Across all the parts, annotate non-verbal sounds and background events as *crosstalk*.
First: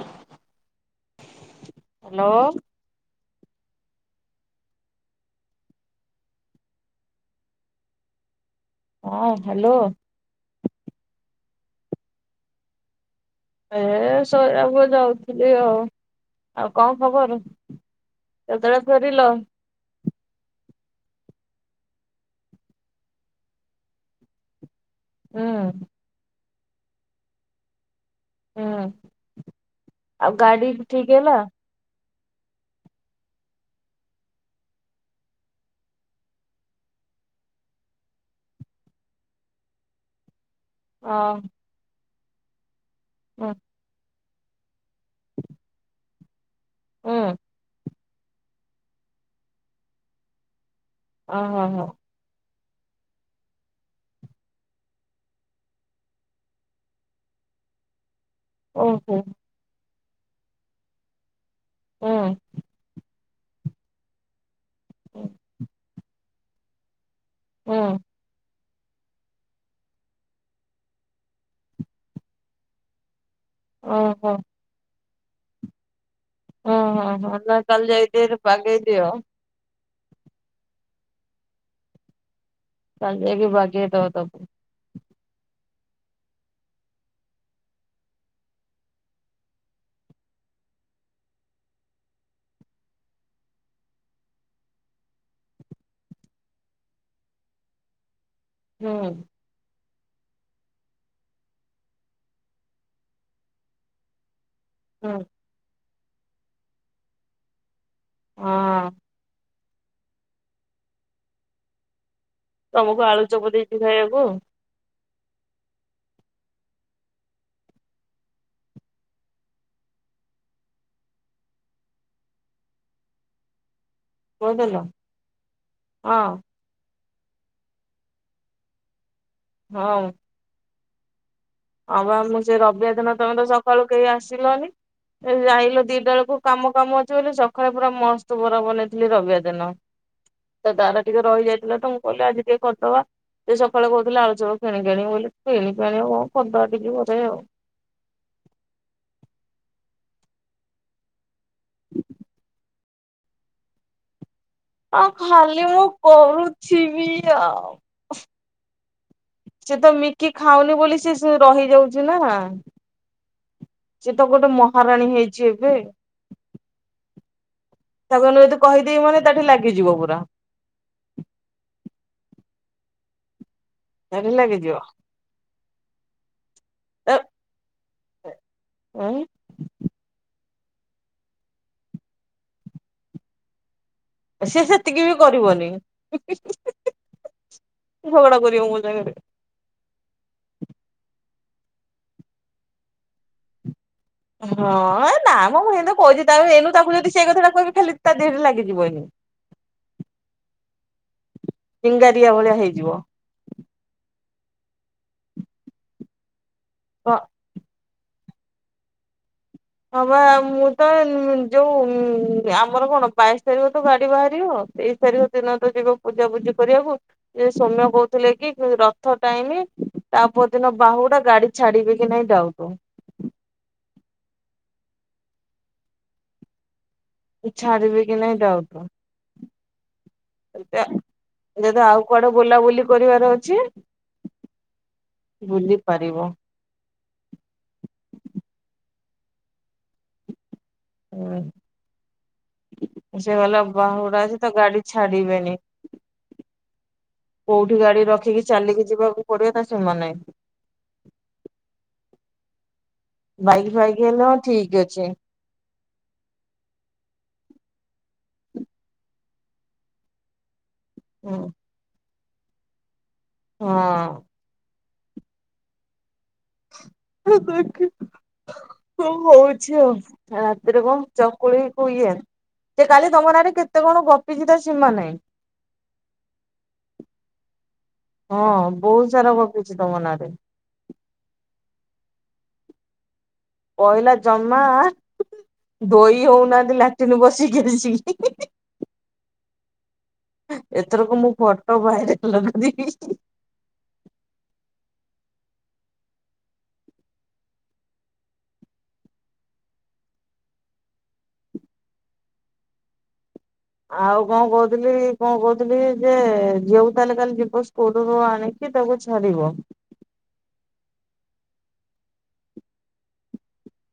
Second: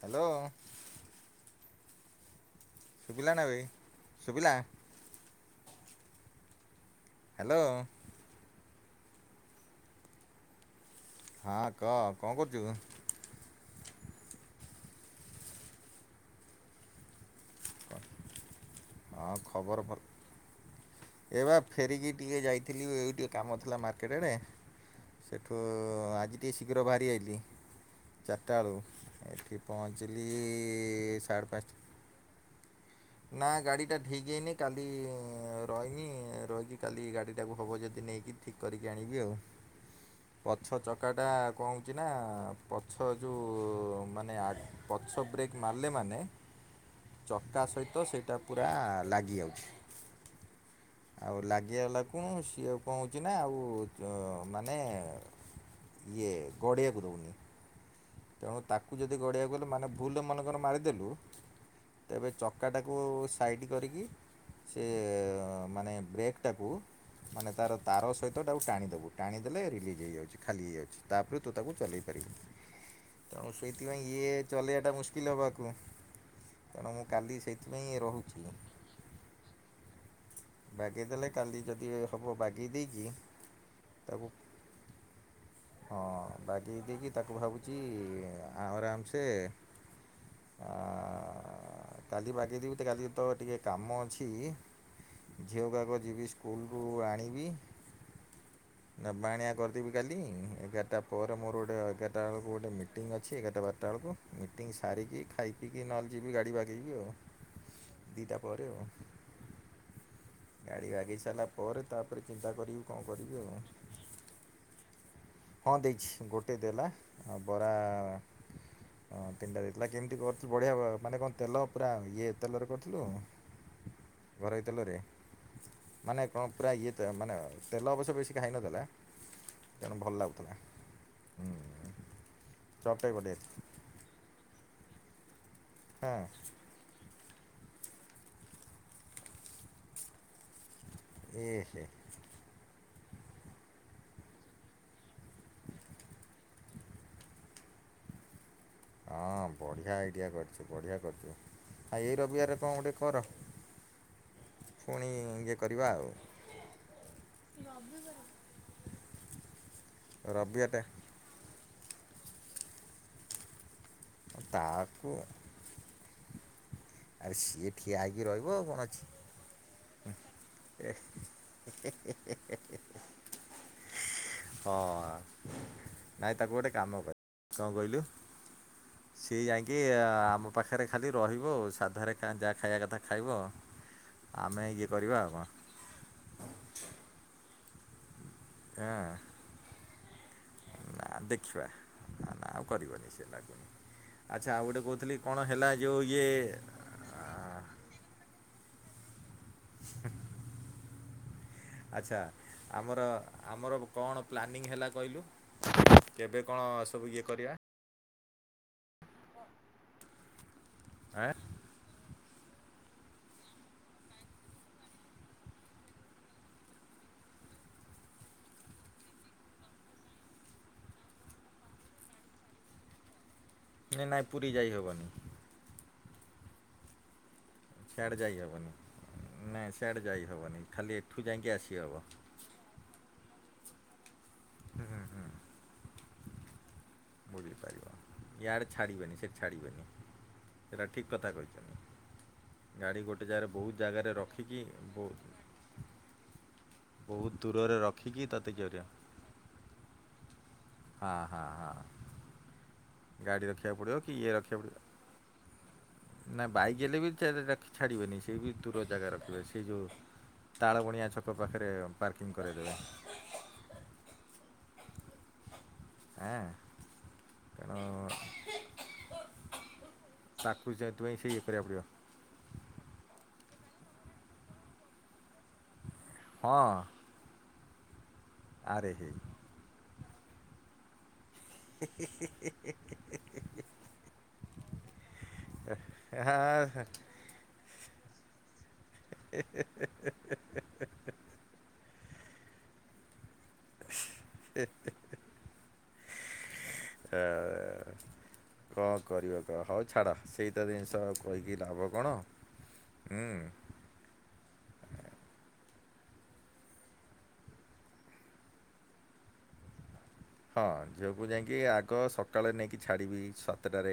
Hello. Hello. ଶୁଭିଲା ନା ବେ ଶୁଭିଲା। ହ୍ୟାଲୋ। ହଁ ହ୍ୟାଲୋ। ହଁ କହ କଣ କରୁଚୁ? ଏ ଶୋଇବାକୁ ଯାଉଥିଲି ଆଉ ଆଉ କଣ ଖବର? କେତେତୋଳେ ଫେରିଲ? ହଁ ଖବର ଭଲ। ଏ ବା ଫେରିକି ଟିକେ ଯାଇଥିଲି ଏଇ ଟିକେ କାମ ଥିଲା ମାର୍କେଟେ ଆଡେ। ହୁଁ ସେଠୁ ଆଜି ଟିକକେ ଶୀଘ୍ର ବାହାରି ଆଇଲିି। ଚାରିଟା ହୁଁ ବେଳକୁ ଏଠି ପହଞ୍ଚିଲି ଆଉ ଗାଡି ଠିକ ହେଲା? ସାଢ଼େ ପାଞ୍ଚଟା। ନା ଗାଡ଼ିଟା ଠିକ୍ ହେଇନି କାଲି ରହିନି ରହିକି କାଲି ଗାଡ଼ିଟାକୁ ହେବ ଯଦି ନେଇକି ଠିକ୍ କରିକି ଆଣିବି ଆଉ। ପଛ ଚକା ଟା ହଁ କଣ ହଉଛି ନା ପଛ ହୁଁ ଯୋଉ ମାନେ ପଛ ବ୍ରେକ୍ ମାରିଲେ ମାନେ ହୁଁ ଚକା ସହିତ ତ ସେଇଟା ପୁରା ଲାଗି ଯାଉଛି ଆଉ ଓହୋ ହୋ ଲାଗିଗଲା କଣ ସିଏ କଣ ହଉଛି ନା ଆଉ ମାନେ ଇଏ ଗଡ଼ିବାକୁ ଦଉନି। ତେଣୁ ହୋ ତାକୁ ଓହୋ ଯଦି ଗଡେଇବାକୁ ହେଲେ ମାନେ ଭୁଲ୍ ମନେଙ୍କର ମାରିଦେଲୁ ତେବେ ହୁଁ ଚ କୁ ସାଇଡ଼୍ କରିକି ସେ ମାନେ ବ୍ରେକ୍ଟାକୁ ମାନେ ତାର ହୁଁ। ତାର ସହିତଟାକୁ ଟାଣିଦବୁ ଟାଣି ଦେଲେ ରିଲିଜ୍ ହେଇଯାଉଛି, ଖାଲି ହେଇ ଯାଉଛି। ତା ପରେ ତୁ ତାକୁ ଚଲେଇ ପାରିବୁ। ତେଣୁ ଓହୋ ସେଇଥିପାଇଁ ଇଏ ଚଲେଇବାଟା ମୁସ୍କିଲ୍ ହେବାକୁ ତେଣୁ ମୁଁ କାଲି। ସେଇଥିପାଇଁ କାଇଜାାଇ ଟିକେ ରହୁଛି। ବାଗାଇଦିଅ। ବାଗେଇ ଦେଲେ କାଲି ଯଦି ବାଗେଇ ଦେଇଚି କାଲି ଯାଇକି ବାଗେଇ ଦବ ତାକୁ ହଁ ବାଗେଇ ଦେଇକି ତାକୁ ଭାବୁଛି ଆରାମ ସେ ଆ। କାଲି ବାଗେଇଦବି ତ କାଲି ଯେତେଳେ ଟିକେ କାମ ଅଛି। ଝିଅ କୁଆଗ ଯିବି ସ୍କୁଲ ରୁ ଆଣିବି ହୁଁ ନେବା ଆଣିବା କରିଦେବି। କାଲି ଏଗାରଟା ପରେ ମୋର ଗୋଟେ ଏଗାରଟା ବେଳକୁ ଗୋଟେ ମିଟିଂ ଅଛି ଏଗାରଟା ବାରଟା ବେଳକୁ। ମିଟିଂ ହୁଁ ସାରିକି ଖାଇ ପିଇକି ନହେଲେ ଯିବି ଗାଡ଼ି ବାକେଇବି ଆଉ। ଦିଇଟା ପରେ ଆଉ ହଁ। ଗାଡ଼ି ବାଗେଇ ସାରିଲା ପରେ ତା ଚିନ୍ତା କରିବିକଣ ତମକୁ ଆଳୁ କରିବି ଚପ ଆଉ। ଦେଇଛି ଖାଇବାକୁ ହଁ ଦେଇଛି ଗୋଟେ ଦେଲା ଆଉ ବରା। ହଁ ତିନଟା ଦେଇଥିଲା କେମିତି କରିଥିଲୁ ବଢିଆ ମାନେ କ ତେଲ ପୁରା ଇଏ ତେଲରେ କରିଥିଲୁ। ଘରୋଇ କହିଦେଲ ତେଲରେ ହଁ ମାନେ କଁ। ପୁରା ଇଏ ତ ମାନେ ତେଲ ଅବଶ୍ୟ ବେଶି ଖାଇନଥିଲା ତେଣୁ ହଁ। ଭଲ ଲାଗୁଥିଲା। ହୁଁ ହଁ ବା ମୁଁ ସେ ରବିବାର ଚପ୍ ଟା ବି ଦିନ ବଢ଼ିଆ ତମେ ତ ଥିଲା। ସକାଳୁ କେହି ଆସିଲନି ସେ ଯାଇଲୁ ଦିଟା ହଁ ବେଳକୁ। କାମ କାମ ଅଛି ବୋଲି ସକାଳେ ପୁରା ମସ୍ତ ବରା ବନେଇଥିଲି ରବିବାର ଦିନ। ବାର ଟିକେ ଏ ରହିଯାଇଥିଲା ହେ ତ ମୁଁ କହିଲି ଆଜି ଟିକେ କରିଦବା ସେ ସକାଳେ କହୁଥିଲେ ଆଳୁ ଚପ କିଣିିକି ଆଣିବବୋଲି କିଣି କିଆଣିବ କଣକରି ଦବା ଟିକେ ବୋଧେ। ହଁ ବଢ଼ିଆ ଆଇଡ଼ିଆ କରିଚି ବଢ଼ିଆ କରିଥିବ ଆଉ ଏଇ ରବିବାରରେ କଣ ଟୋଟେ କର। ହ ପୁଣି ଇଏ ଖାଲି କରିବା ମୁଁ ଆଉ କରୁଛି ବି ଆଉ। ସେ ତ ମିକି ଖାଉନି ରବିବାରଟା ବୋଲି ସେ ରହିଯାଉଛି ନା। ସେ ତ ଗୋଟେ ତାକୁ ମହାରାଣୀ ହେଇଚି ଏବେ। ଆରେ ସିଏ ଠିଆ ହୋଇକି ଏଇନେ ରହିବ ଯଦି ଆଉ କଣ କହିଦେବି ଅଛି। ମାନେ ତାକୁ ଲାଗିଯିବ ପୁରା। ହେ ହେହେହେହେ। ତାାର ଲାଗିଯିବ। ଆ। ନାଇଁ ତାକୁ ଗୋଟେ କାମ ର କଣ କହିଲୁ ଉଁ ସିଏ ଯାଇକି ଆମ ପାଖରେ ଖାଲି ରହିବ ଆଉ ସାଧାରେ ଯାହା ଖାଇବା କଥା ଖାଇବ। ସିଏ ଆମେ ଇଏ ସେତିକି କରିବା ବି ଆଉ କଣ କରିବନିହିଁହଁହଁ ଝଗଡା କରିବ ମୋ ହଁ ସାଙ୍ଗରେ। ନା ଦେଖିବା ନା ନା ଆଉ କରିବନି ସେ ଲାଗୁନି। ଆଚ୍ଛା ଆଉ ଗୋଟେ ହଁ କହୁଥିଲି ନା କଣ ମୁଁ ହେଲା ଏ ଯୋଉ ଇଏ କହୁଚି ତା ଏଇନୁ ତାକୁ ଯଦି ସେଇ କଥାଟା କହିବି ଖାଲି ତା ଦେହରେ ଲାଗିଯିବନି ଏନେ। ଆଚ୍ଛା ଚିଙ୍ଗାରିଆ ଭଳିଆ ହେଇଯିବ। ଆମର ଆମର କଣ ପ୍ଲାନିଂ ହେଲା କହିଲୁ କେବେ କଣ ସବୁ ହଁ ଇଏ କରିବା? ହଁ ପା ମୁଁ ତ ଆଁ ଯୋଉ ହୁଁ ଆମର କଣ ବାଇଶି ତାରିଖ ତ ଗାଡ଼ି ବାହାରିବ, ତେଇଶି ତାରିଖ ଦିନ ତ ଯିବ ପୂଜା ପୂଜି କରିବାକୁ। ସୌମ୍ୟ କହୁଥିଲେ କି ରଥ ଟାଇମ, ତା ପରଦିନ ବାହୁଡା଼ ଗାଡି ଛାଡ଼ିବେ କି ନାଇଁ ଡାଉଟୁ। ନା-ନାଇଁ ପୁରୀ ଯାଇ ହବନି। ଛାଡିବେ କି ସିଆଡ଼େ ଯାଇ ନାଇଁ ହବନି। ଡାଉଟ। ନାଇଁ ସିଆଡ଼େ ଯାଇ ହବନି ଖାଲି ଏଠୁ ଯାଇକି ଯଦି ଆଉ ଆସିହବ। କୁଆଡେ ବୁଲାବୁଲି କରିବାର ଅଛି। ହୁଁ-ହୁଁ। ବୁଲି ପାରିବ। ବୁଲି ପାରିବ। ୟାଡ଼େ ଛାଡ଼ି ବେନି ସେଠି ଛାଡ଼ି ବେନି। ସେଇଟା ଠିକ୍ କଥା କହିଛନ୍ତି। ଗାଡ଼ି ହୁଁ ଗୋଟେ ସେ ଜାଗାରେ କହିଲା ବହୁତ ଜାଗାରେ ବାହୁଡା ଅଛି ତ ରଖିକି ଗାଡି ବୋ ଛାଡିବେନି ବହୁତ୍ ଦୂରରେ ରଖିକି ତତେ ଜରିଆ *unintelligible* ତ ସେମାନେ ଆ ହା-ହା। ଗାଡ଼ି ବାଇକ୍ ରଖିବାକୁ ଫାଇକ୍ ପଡ଼ିବ କି ହେଲେ ଇଏ ହଁ ରଖିବାକୁ ଠିକ୍ ଅଛି। ପଡ଼ିବ। ନା ବାଇକ ହେଲେ ବି ଛାଡ଼ି ବେନି। ସେ ବି ଦୂର ଜାଗା ରଖିବେ। ସେ ଯୋଉ ତାଳବଣିଆ ଛକ ହୁଁ ପାଖରେ ପାର୍କିଂ କରାଇ ଦେବେ। ହଁ। ଆଁ। *unintelligible* କଁ ହଉଛି ଆଉ। ତାକୁ ରାତି ରେ କଣ ସେଥିପାଇଁ ସେ ଇଏ ଚକୁଳି କରିବାକୁ ପଡ଼ିବ କୁ ଇଏ? ସେ କାଲି ତମ ନାଁରେ କେତେ କଣ ଗପିଛି ତାର ସୀମା ନାହିଁ। ହଁ? ହଁ, ଆରେ ବହୁତ ହେଇ ସାରା ଗପିଚି ତମ ନାଁ ରେ। ହି-ହି-ହି-ହି-ହି-ହି। ପହିଲା ଜମା ଧୋଇ ହଉନାହାନ୍ତି ହଁ ଲାଟିନ୍ ବସିକି ଆସିକି ହିଁ-ହିଁ-ହିଁ ଏଥରକ ମୁଁ ଫଟୋ ଭାଇରାଲ କରିବି। ହେ-ହେ-ହେ-ହେ-ଆ କଣ କରିବା କହ ହଉ ଛାଡ଼। ସେଇ ତ ଜିନିଷ ଆଉ କହିକି ଲାଭ କଣ? ହୁଁ। ଆଉ କଣ କହୁଥିଲି କଣ କହୁଥିଲି ଯେ ଝିଅକୁ ତାହେଲେ କାଲି ଯିବ ସ୍କୁଲ୍ ରୁ ଆଣି କି ତାକୁ ଛାଡି଼ବ। *inaudible* ହଁ, ଝିଅକୁ ଯାଇକି ଆଗ ସକାଳେ ନେଇକି ଛାଡ଼ିବି ସାତଟାରେ।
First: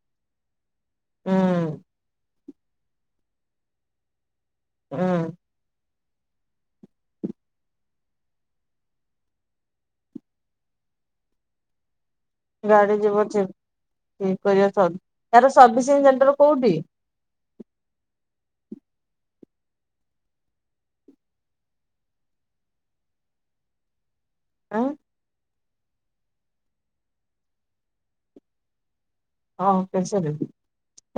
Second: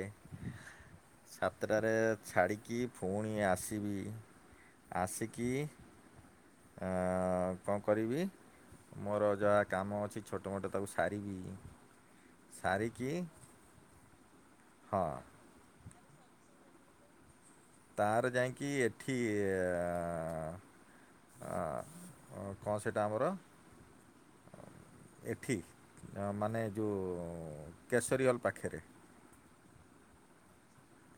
ହୁଁ। ସାତଟାରେ ଛାଡ଼ିକି ପୁଣି ଆସିବି। ହୁଁ ଆସିକି ଆଁ କଣ କରିବି? ମୋର ଯାହା କାମ ଅଛି ଛୋଟ ମୋଟ ତାକୁ ସାରିବି। ଗାଡ଼ି ସାରିକି ଯିବ *unintelligible* ହଁ ଏହାର ସର୍ଭିସିଂ ସେଣ୍ଟର କୋଉଠି? ତାର ଯାଇକି ଏଠି ଆ ଆ କଣ ସେଟା ଆମର ଆଁ ଏଠି ମାନେ ଯୋଉ କେଶରୀୱାଲ ପାଖରେ। ହଁ କେଶରୀ।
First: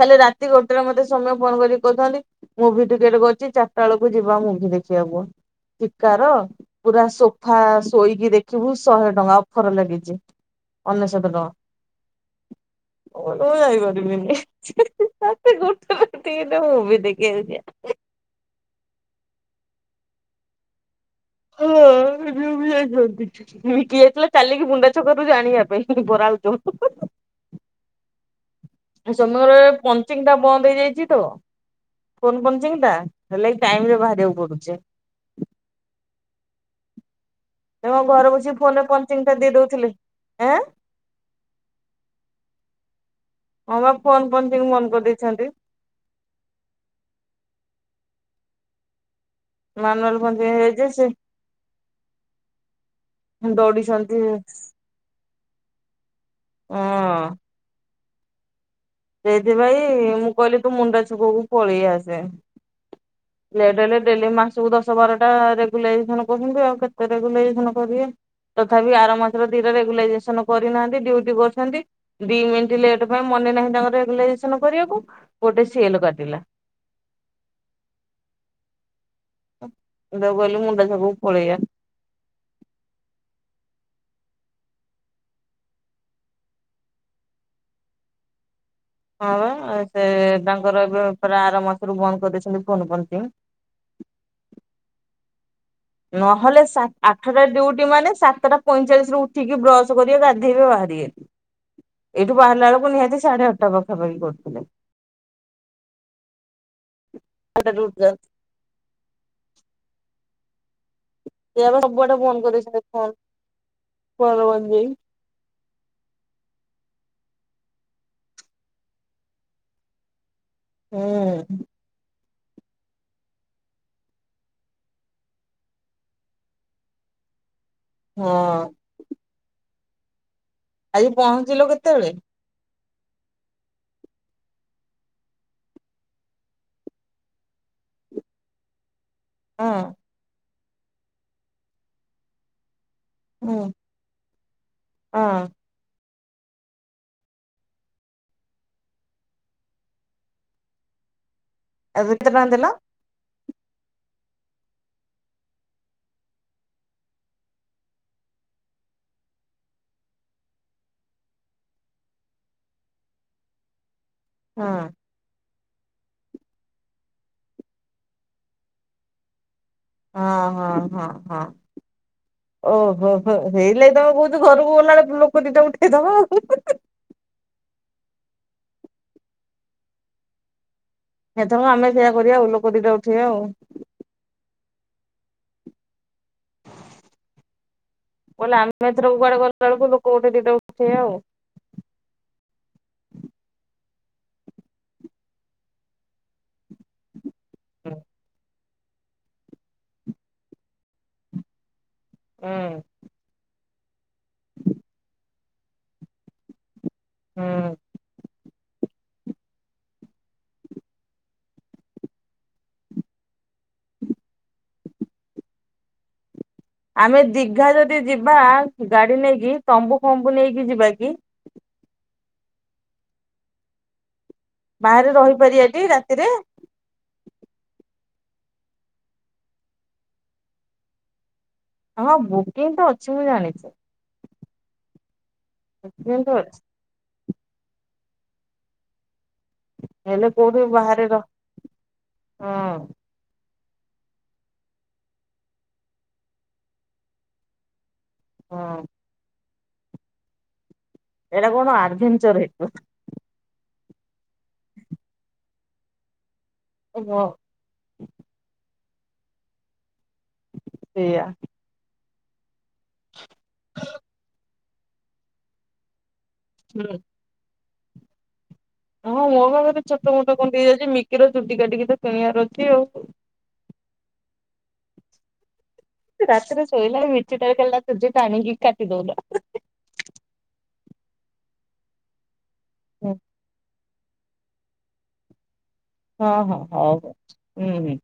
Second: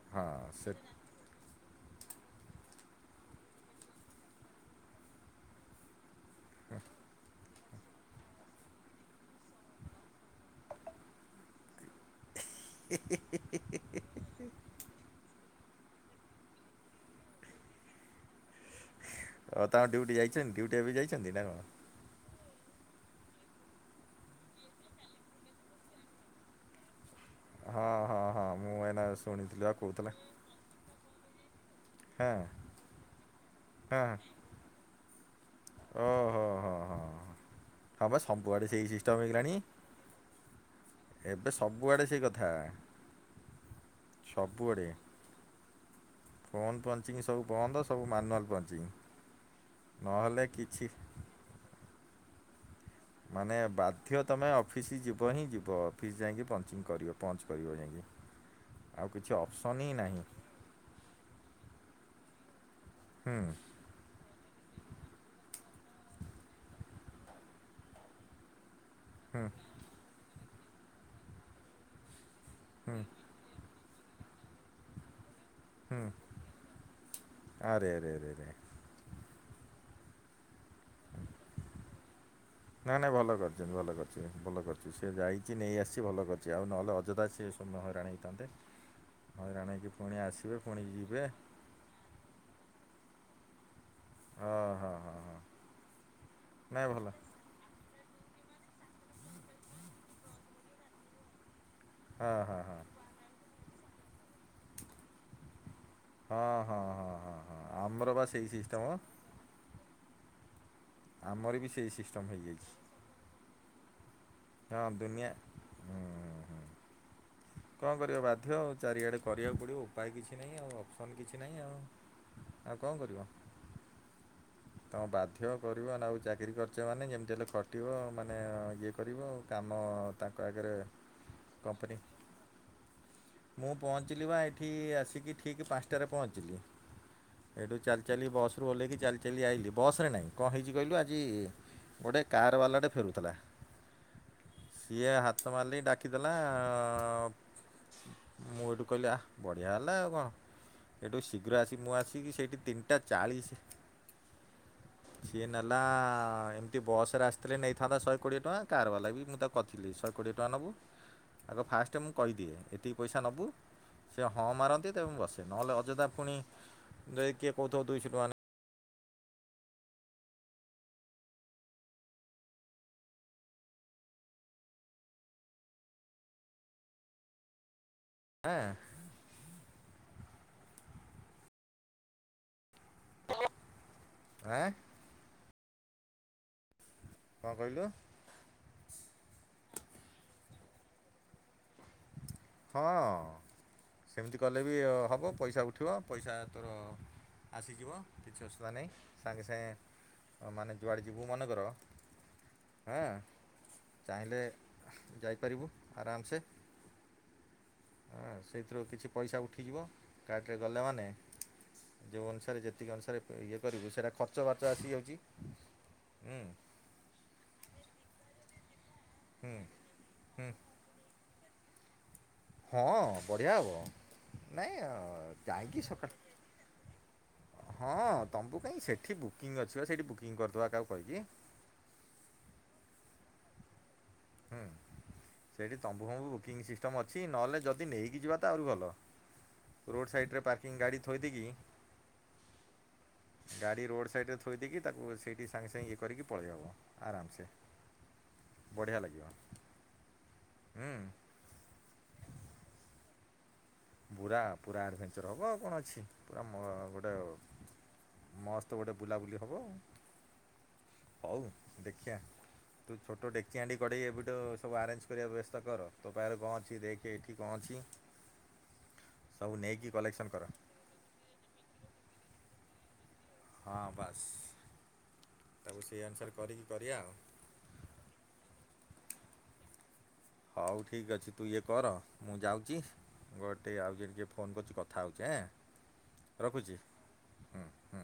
କାଲି ହଁ ରାତି ସେ ଗୋଟେରେ ମତେ ସୌମ୍ୟ ଫୋନ୍ କରିକି କହୁଥାନ୍ତି, ମୁଭି ଟିକେଟ କରିଚି ଚାରିଟା ବେଳକୁ ଯିବା ମୁଭି ଦେଖିବାକୁ। କାର ପୁରା ସୋ ଫା ଶୋଇକି ଦେଖିବୁ ଶହେ ଟଙ୍କା ଅଫର ଲାଗିଛି ଅନେଶୋତ ଟଙ୍କା। ମୁଁ କହିଲି ମୁଁ ଯାଇ ପାରିବିନି। ରାତି ଗୋଟେ ରେ *unintelligible* ମୁଭି ଦେଖିବାକୁ ଯିବା। ଓ ତା ଡିଉଟି ଯାଇଛନ୍ ଡିଉଟି ଏବେ ଯାଇ ଏ ଝିଅ ବି ଯାଇଛନ୍ତି, ମୁଁ କିଏ ଚଲା ଚାଲିକି ବୁଣ୍ଡା ଛକରୁ ଯେ ଆଣିବା ପାଇଁ ବରା ଆଳୁଚପ୍। ହଁ, ହଁ, ହଁ ମୁଁ ଏଇନା ସୌମ୍ୟର ଶୁଣିଥିଲି ଆଉ କହୁଥୁଲା ପଞ୍ଚିଙ୍ଗ ଟା ବନ୍ଦ ହେଇଯାଇଛି ତ ଫୋନ୍ ପଞ୍ଚିଂ ଟା ହେଲେ କି ଟାଇମ୍ ହଁ ରେ ବାହାରିବାକୁ ପଡୁଛି। ଓହୋ, ହଁ, ହଁ, ହଁ। ତମ ହଁ ପା ଘରେ ସବୁ ବସିକି ଆଡେ ଫୋନ ରେ ସେଇ ସିଷ୍ଟମ୍ ପଞ୍ଚିଂ ଟା ଦେଇ ହେଇଗଲାଣି। ଦଉଥିଲେ। ଏଁ ଏବେ ସବୁଆଡେ ସେଇ କଥା। ହଁ ବା ଫୋନ୍ ପଞ୍ଚିଂ ସବୁଆଡ଼େ ବନ୍ଦ କରିଦେଇଛନ୍ତି। ଫୋନ୍ ପଞ୍ଚିଙ୍ଗ ସବୁ ବନ୍ଦ ସବୁ ମାନୁଆଲ୍ ପଞ୍ଚିଙ୍ଗ, ମାନୁଆଲ ନହେଲେ ପଞ୍ଚିଂ ହେଇଯାଇଛି କିଛି ସେ ମାନେ ଦୌଡିଛନ୍ତି ବାଧ୍ୟ ହଁ। ତୋମେ ଅ ଫିସି ଯିବ ହିଁ ଯିବ ଅଫିସ୍ ଯାଇକି ପଞ୍ଚିଙ୍ଗ କରିବ, ପଞ୍ଚ୍ କରିବ ଯାଇକି। ଆଉ କିଛି ଅପସନ୍ ହିଁ ସେଇଥିପାଇଁ ନାହିଁ ମୁଁ କହିଲି ତୁ ମୁଣ୍ଡା ଛୁକକୁ ପଳି ଆସେ। ହୁଁ ଲେଟ୍ ହେଲେ ଡେଲି ମା ଯୋଉ ଦଶ ବାର ଟା ରେଗୁଲାଇଜେସନ୍ କରୁଛନ୍ତି ଆଉ କେତେ ରେଗୁଲାଇଜେସନ୍ କରିବେ ତଥାବି ଆରମ୍ ହୁଁ ମଝିରେ ଦିଟା ରେଗୁଲାଇଜେସନ୍ କରିନାହାନ୍ତି ଡ୍ୟୁଟି କରିଛନ୍ତି। ଦି ମିନିଟ୍ ହୁଁ ଲେଟ୍ ପାଇଁ ମନେ ନାହିଁ ତାଙ୍କର ରେଗୁଲାଇଜେସନ୍ କରିବାକୁ ଗୋଟେ ସି ଏଲ୍ ହୁଁ କାଟିଲା। ଆରେ, ଆରେ, ଆରେ, ଆରେ। ମୁଁ ତାଙ୍କୁ କହିଲି ମୁଣ୍ଡା ଛକ କୁ ପଳେଇଆ। ନା ନା ଭଲ କରିଛନ୍ତି, ଭଲ କରିଛି ଯେ, ଭଲ କରିଛି ସିଏ ଯାଇଛି ନେଇଆସିଛି ଭଲ କରିଛି ଆଉ ନହେଲେ ଅଯଥା ସେ ତୋମେ ହଇରାଣ ହେଇଥାନ୍ତେ। ହଁ ବା ହଇରାଣ ଅ, ହେଇକି ସେ ପୁଣି ଆସିବେ ପୁଣି ତାଙ୍କର ଏବେ ଯିବେ ପୁରା ଆର ମାସରୁ ବନ୍ଦ କରିଦେଇଛନ୍ତି ଫୋନ୍ ପଞ୍ଚିଙ୍ଗ। ହଁ, ହଁ, ହଁ, ହଁ। ନହେଲେ ସା, ନାଇଁ ଭଲ ଆଠଟା ଡିଉଟି ମାନେ ସା ସାତଟା ପଇଁଚାଳିଶ ରୁ ଉଠିକି ବ୍ରଶ୍ କରିବେ ଗାଧେଇବେ ବାହାରିବେ। ଏଇଠୁ ହଁ ହଁ ବାହାରିଲା ହଁ ବେଳକୁ ନିହାତି ସାଢେ ଆଟା ପାଖାପାଖି କରୁଥିଲେ। ହଁ, ହଁ, ହଁ, ହଁ, ହଁ ଆମର ବା ସେଇ ସିଷ୍ଟମ୍। ଆମର ବି ସେଇଆ ପା ସେଇ ସବୁଆଡେ ସିଷ୍ଟମ ବନ୍ଦ ହେଇଯାଇଛି କରିଦେଇଛନ୍ତି ଏ ହଁ ଫୋନ୍ *inaudible* ଦୁନିଆ ହୁଁ ହୁଁ କଣ କରିବା ବାଧ୍ୟ ଆଉ ଚାରିଆଡ଼େ କରିବାକୁ ପଡ଼ିବ ଉପାୟ କିଛି ନାହିଁ ଆଉ ଅପସନ୍ କିଛି ନାହିଁ ହୁଁ ଆଉ। ଆଉ କଣ କରିବ। ତୋମ ବାଧ୍ୟ କରିବ ନା ଆଉ ଚାକିରି କରିଚ ମାନେ ଯେମିତି ହେଲେ ଖ ଟିବ ମାନେ ହଁ ଇଏ କରିବ, କାମ ତାଙ୍କ ଆଗରେ ଆଜି ପହଞ୍ଚିଲ କମ୍ପାନୀ କେତେବେଳେ ମୁଁ ପହଞ୍ଚିଲି ବା ଏଠି ଆସିକି ଠିକ ପାନ୍ସଟାରେ ପହଞ୍ଚିଲି। ଏଠୁ ଚାଲି ଚାଲି ବସ୍ ରୁ ଓହ୍ଲେଇକି ଚାଲି ଚାଲି ହଁ ଆଇଲିି ବସ୍ ରେ ନାହିଁ କଣ ହେଇଚି କହିଲୁ ଆଜି ଗୋଟେ କାର୍ ବାଲା ଟେ ଫେରୁ ଥିଲା ହଁ ସିଏ ହଁ ହାତ ମାରଲି ଡାକିଦେଲା ଅ, ହଁ ମୁଁ ଏଇଠୁ କହିଲି ଆ, ବଢିଆ ହେଲା ଆଉ କଣ। ସେଇଠୁ ଶୀଘ୍ର ଆସିି ମୁଁ ଆଉ କେତେ ଆସିକି ଟଙ୍କା ସେଇଠି ଦେଲ ତିନିଟା ଚାଳିଶ। ସିଏ ନେଲା ଏମିତି ବସ୍ ରେ ଆସିଥିଲେ ନେଇଥାନ୍ତା ଶହେ କୋଡିଏ ଟଙ୍କା, କାର୍ ବାଲା ବି ମୁଁ ତା କରିଥିଲି ଶହେ କୋଡ଼ିଏ ଟଙ୍କା ନବୁ ଆଗ ଫାଷ୍ଟ ସେ ମୁଁ କହିଦିଏ ଏତିକି ପଇସା ନବୁ ସେ ହଁ ମାରନ୍ତି ତେବେ ମୁଁ ବସେ। ନହେଲେ ଅଯଥା ପୁଣି ଯଦି କିଏ କହୁଥୁବ ଦୁଇଶହ ଟଙ୍କା ନେ ହଁ, ହଁ, ହଁ, ହଁ। ଓ, ହୋ, ହୋ ସେଇଥିଲାଗି ତୋମେ କହୁଚ ଘରକୁ ଗଲା ବେଳେ ଲୋକ ଦିଟା ଉଠେଇଦବା ଆଉ। ହଁ। ଏଥରକ ଆମେ ସେୟଆ କରିବା ଆଉ ଲୋକ ଦିଟା ଉ ଠେ ଆଉ। ଏଁ କଣ କହିଲୁ? କହିଲା ଆମେ ଏଥର କୁଆଡେ଼ ଗଲା ବେଳକୁ ଲୋକ ଗୋଟେ ଦିଟା ଉଠେଇଆ ଆଉ ହଁ ଅ। ସେମିତି କଲେ ବି ହେବ। ପଇସା ଉଠିବ ପଇସା ଏଥର ହୁଁ ଆସିଯିବ କିଛି ଅସୁବିଧା ନାହିଁ ସାଙ୍ଗେ ସାଙ୍ଗେ ମାନେ ଯୁଆଡ଼େ ଯିବୁ ମନେକର। ହଁ ଚାହିଁଲେ ଯାଇପାରିବୁ। ଆରାମ ସେ ହୁଁ। ସେଇଥିରୁ କିଛି ପଇସା ଉଠିଯିବ କାର୍ଟେରେ ଗଲା ମାନେ ଯେଉଁ ଅନୁସାରେ ଯେତିକ ଅନୁସାରେ ଇଏ କରିବୁ ସେଇଟା ଖର୍ଚ୍ଚ ବାର୍ଚ୍ଚ ଆସିଯାଉଛି। ଆମେ ଦୀଘା ଯଦି ଯିବା ଗାଡି ନେଇକି ହୁଁ ତମ୍ବୁ ଫମ୍ବୁ ହୁଁ ନେଇକି ଯିବା କି? ହଁ ବଢିଆ ହବ। ବାହାରେ ରହିପାରିବାଯେ ଆଜି ରାତିରେ ହଁ ତମୁ କାଇହିଁ ସେଇଠି ବୁକିଂ ଅଛି। ବା ସେଇଠି ବୁକିଂ କରିଦେବା କାହାକୁ କହିକି ହଁ ବୁକିଂ ତ ଅଛି ମୁଁ ଜାଣିଛି। ହୁଁ ସେଇଠି ତମ୍ବୁ ତ ଅଛି ବୁକିଂ ସିଷ୍ଟମ୍ ଅଛି ନହେଲେ ଯଦି ନେଇକି ଯିବା ତା ଆହୁରି ଭଲ। ରୋଡ ହେଲେ ସାଇଡରେ କୋଉଠି ପାର୍କିଂ ଗାଡ଼ି ବାହାରେ ଥୋଇ ରହ ଦେଇକି ହଁ ଗାଡ଼ି ରୋଡ଼ ସାଇଡ଼ରେ ଥୋଇ ଦେଇକି ତାକୁ ସେଇଠି ସାଙ୍ଗେ ସାଙ୍ଗେ ଇଏ କରିକି ପଳେଇହେବ ଆରାମସେ। ହଁ ବଢିଆ ଲାଗିବ। ହୁଁ ଏଟା କଣ ଆଢଭେଣ୍ଚର ହେଇଥିବ। ପୁରା ପୁରା ଆଡ଼ଭେଞ୍ଚର ହେବ ଆଉ କଣ ଅଛି। ପୁରା ମ ଗୋଟେ ହଁ ମସ୍ତ ଗୋଟେ ବୁଲା ବୁଲି ହବ ସେଇଆ। ହଉ ଦେଖିଆ ତୁ ଛୋଟ ଦେକ୍ଚିହାଣ୍ଡି କଡେହି ଏବେଠୁ ସବୁ ଆରେଞ୍ଜ କରିବା ବ୍ୟବସ୍ଥା କର ତୋ ପାଖ କଣ ଅଛି ଦେଖି। ଏଠ୍ କଣ ଅଛି? ହଁ ମୋ ସବୁ ପାଖରେ ନେଇକି ଛୋଟ କଲେକ୍ସନ୍ ମୋଟ କର କଣ୍ଡି ହୋଇଯାଇଛି ମିକି ର ଚୁଟି କାଟିକି ତ କିଣିବାର ଅଛି ଆଉ ହଉ। ହଁ ବାସ୍। ତାକୁ ସେଇଆ ଅନୁସାରେ କରିକି କରିବା ଆଉ। କେଲ୍ କେଲ୍ ରାତି ଯେଣ୍ଟା ହେଇକି କାଟି ଦଉଛ। ହଉ ଠିକ୍ ଅଛି ତୁ ଇଏ କର ମୁଁ ଯାଉଛି ଗୋଟେ ଆଉ ଯେ ଯେ ଫୋନ୍ କରୁଛୁ କଥା ହେଉଛେଁ ହଁ ହଁ ହଉ ହଉ ହୁଁ ହୁଁ।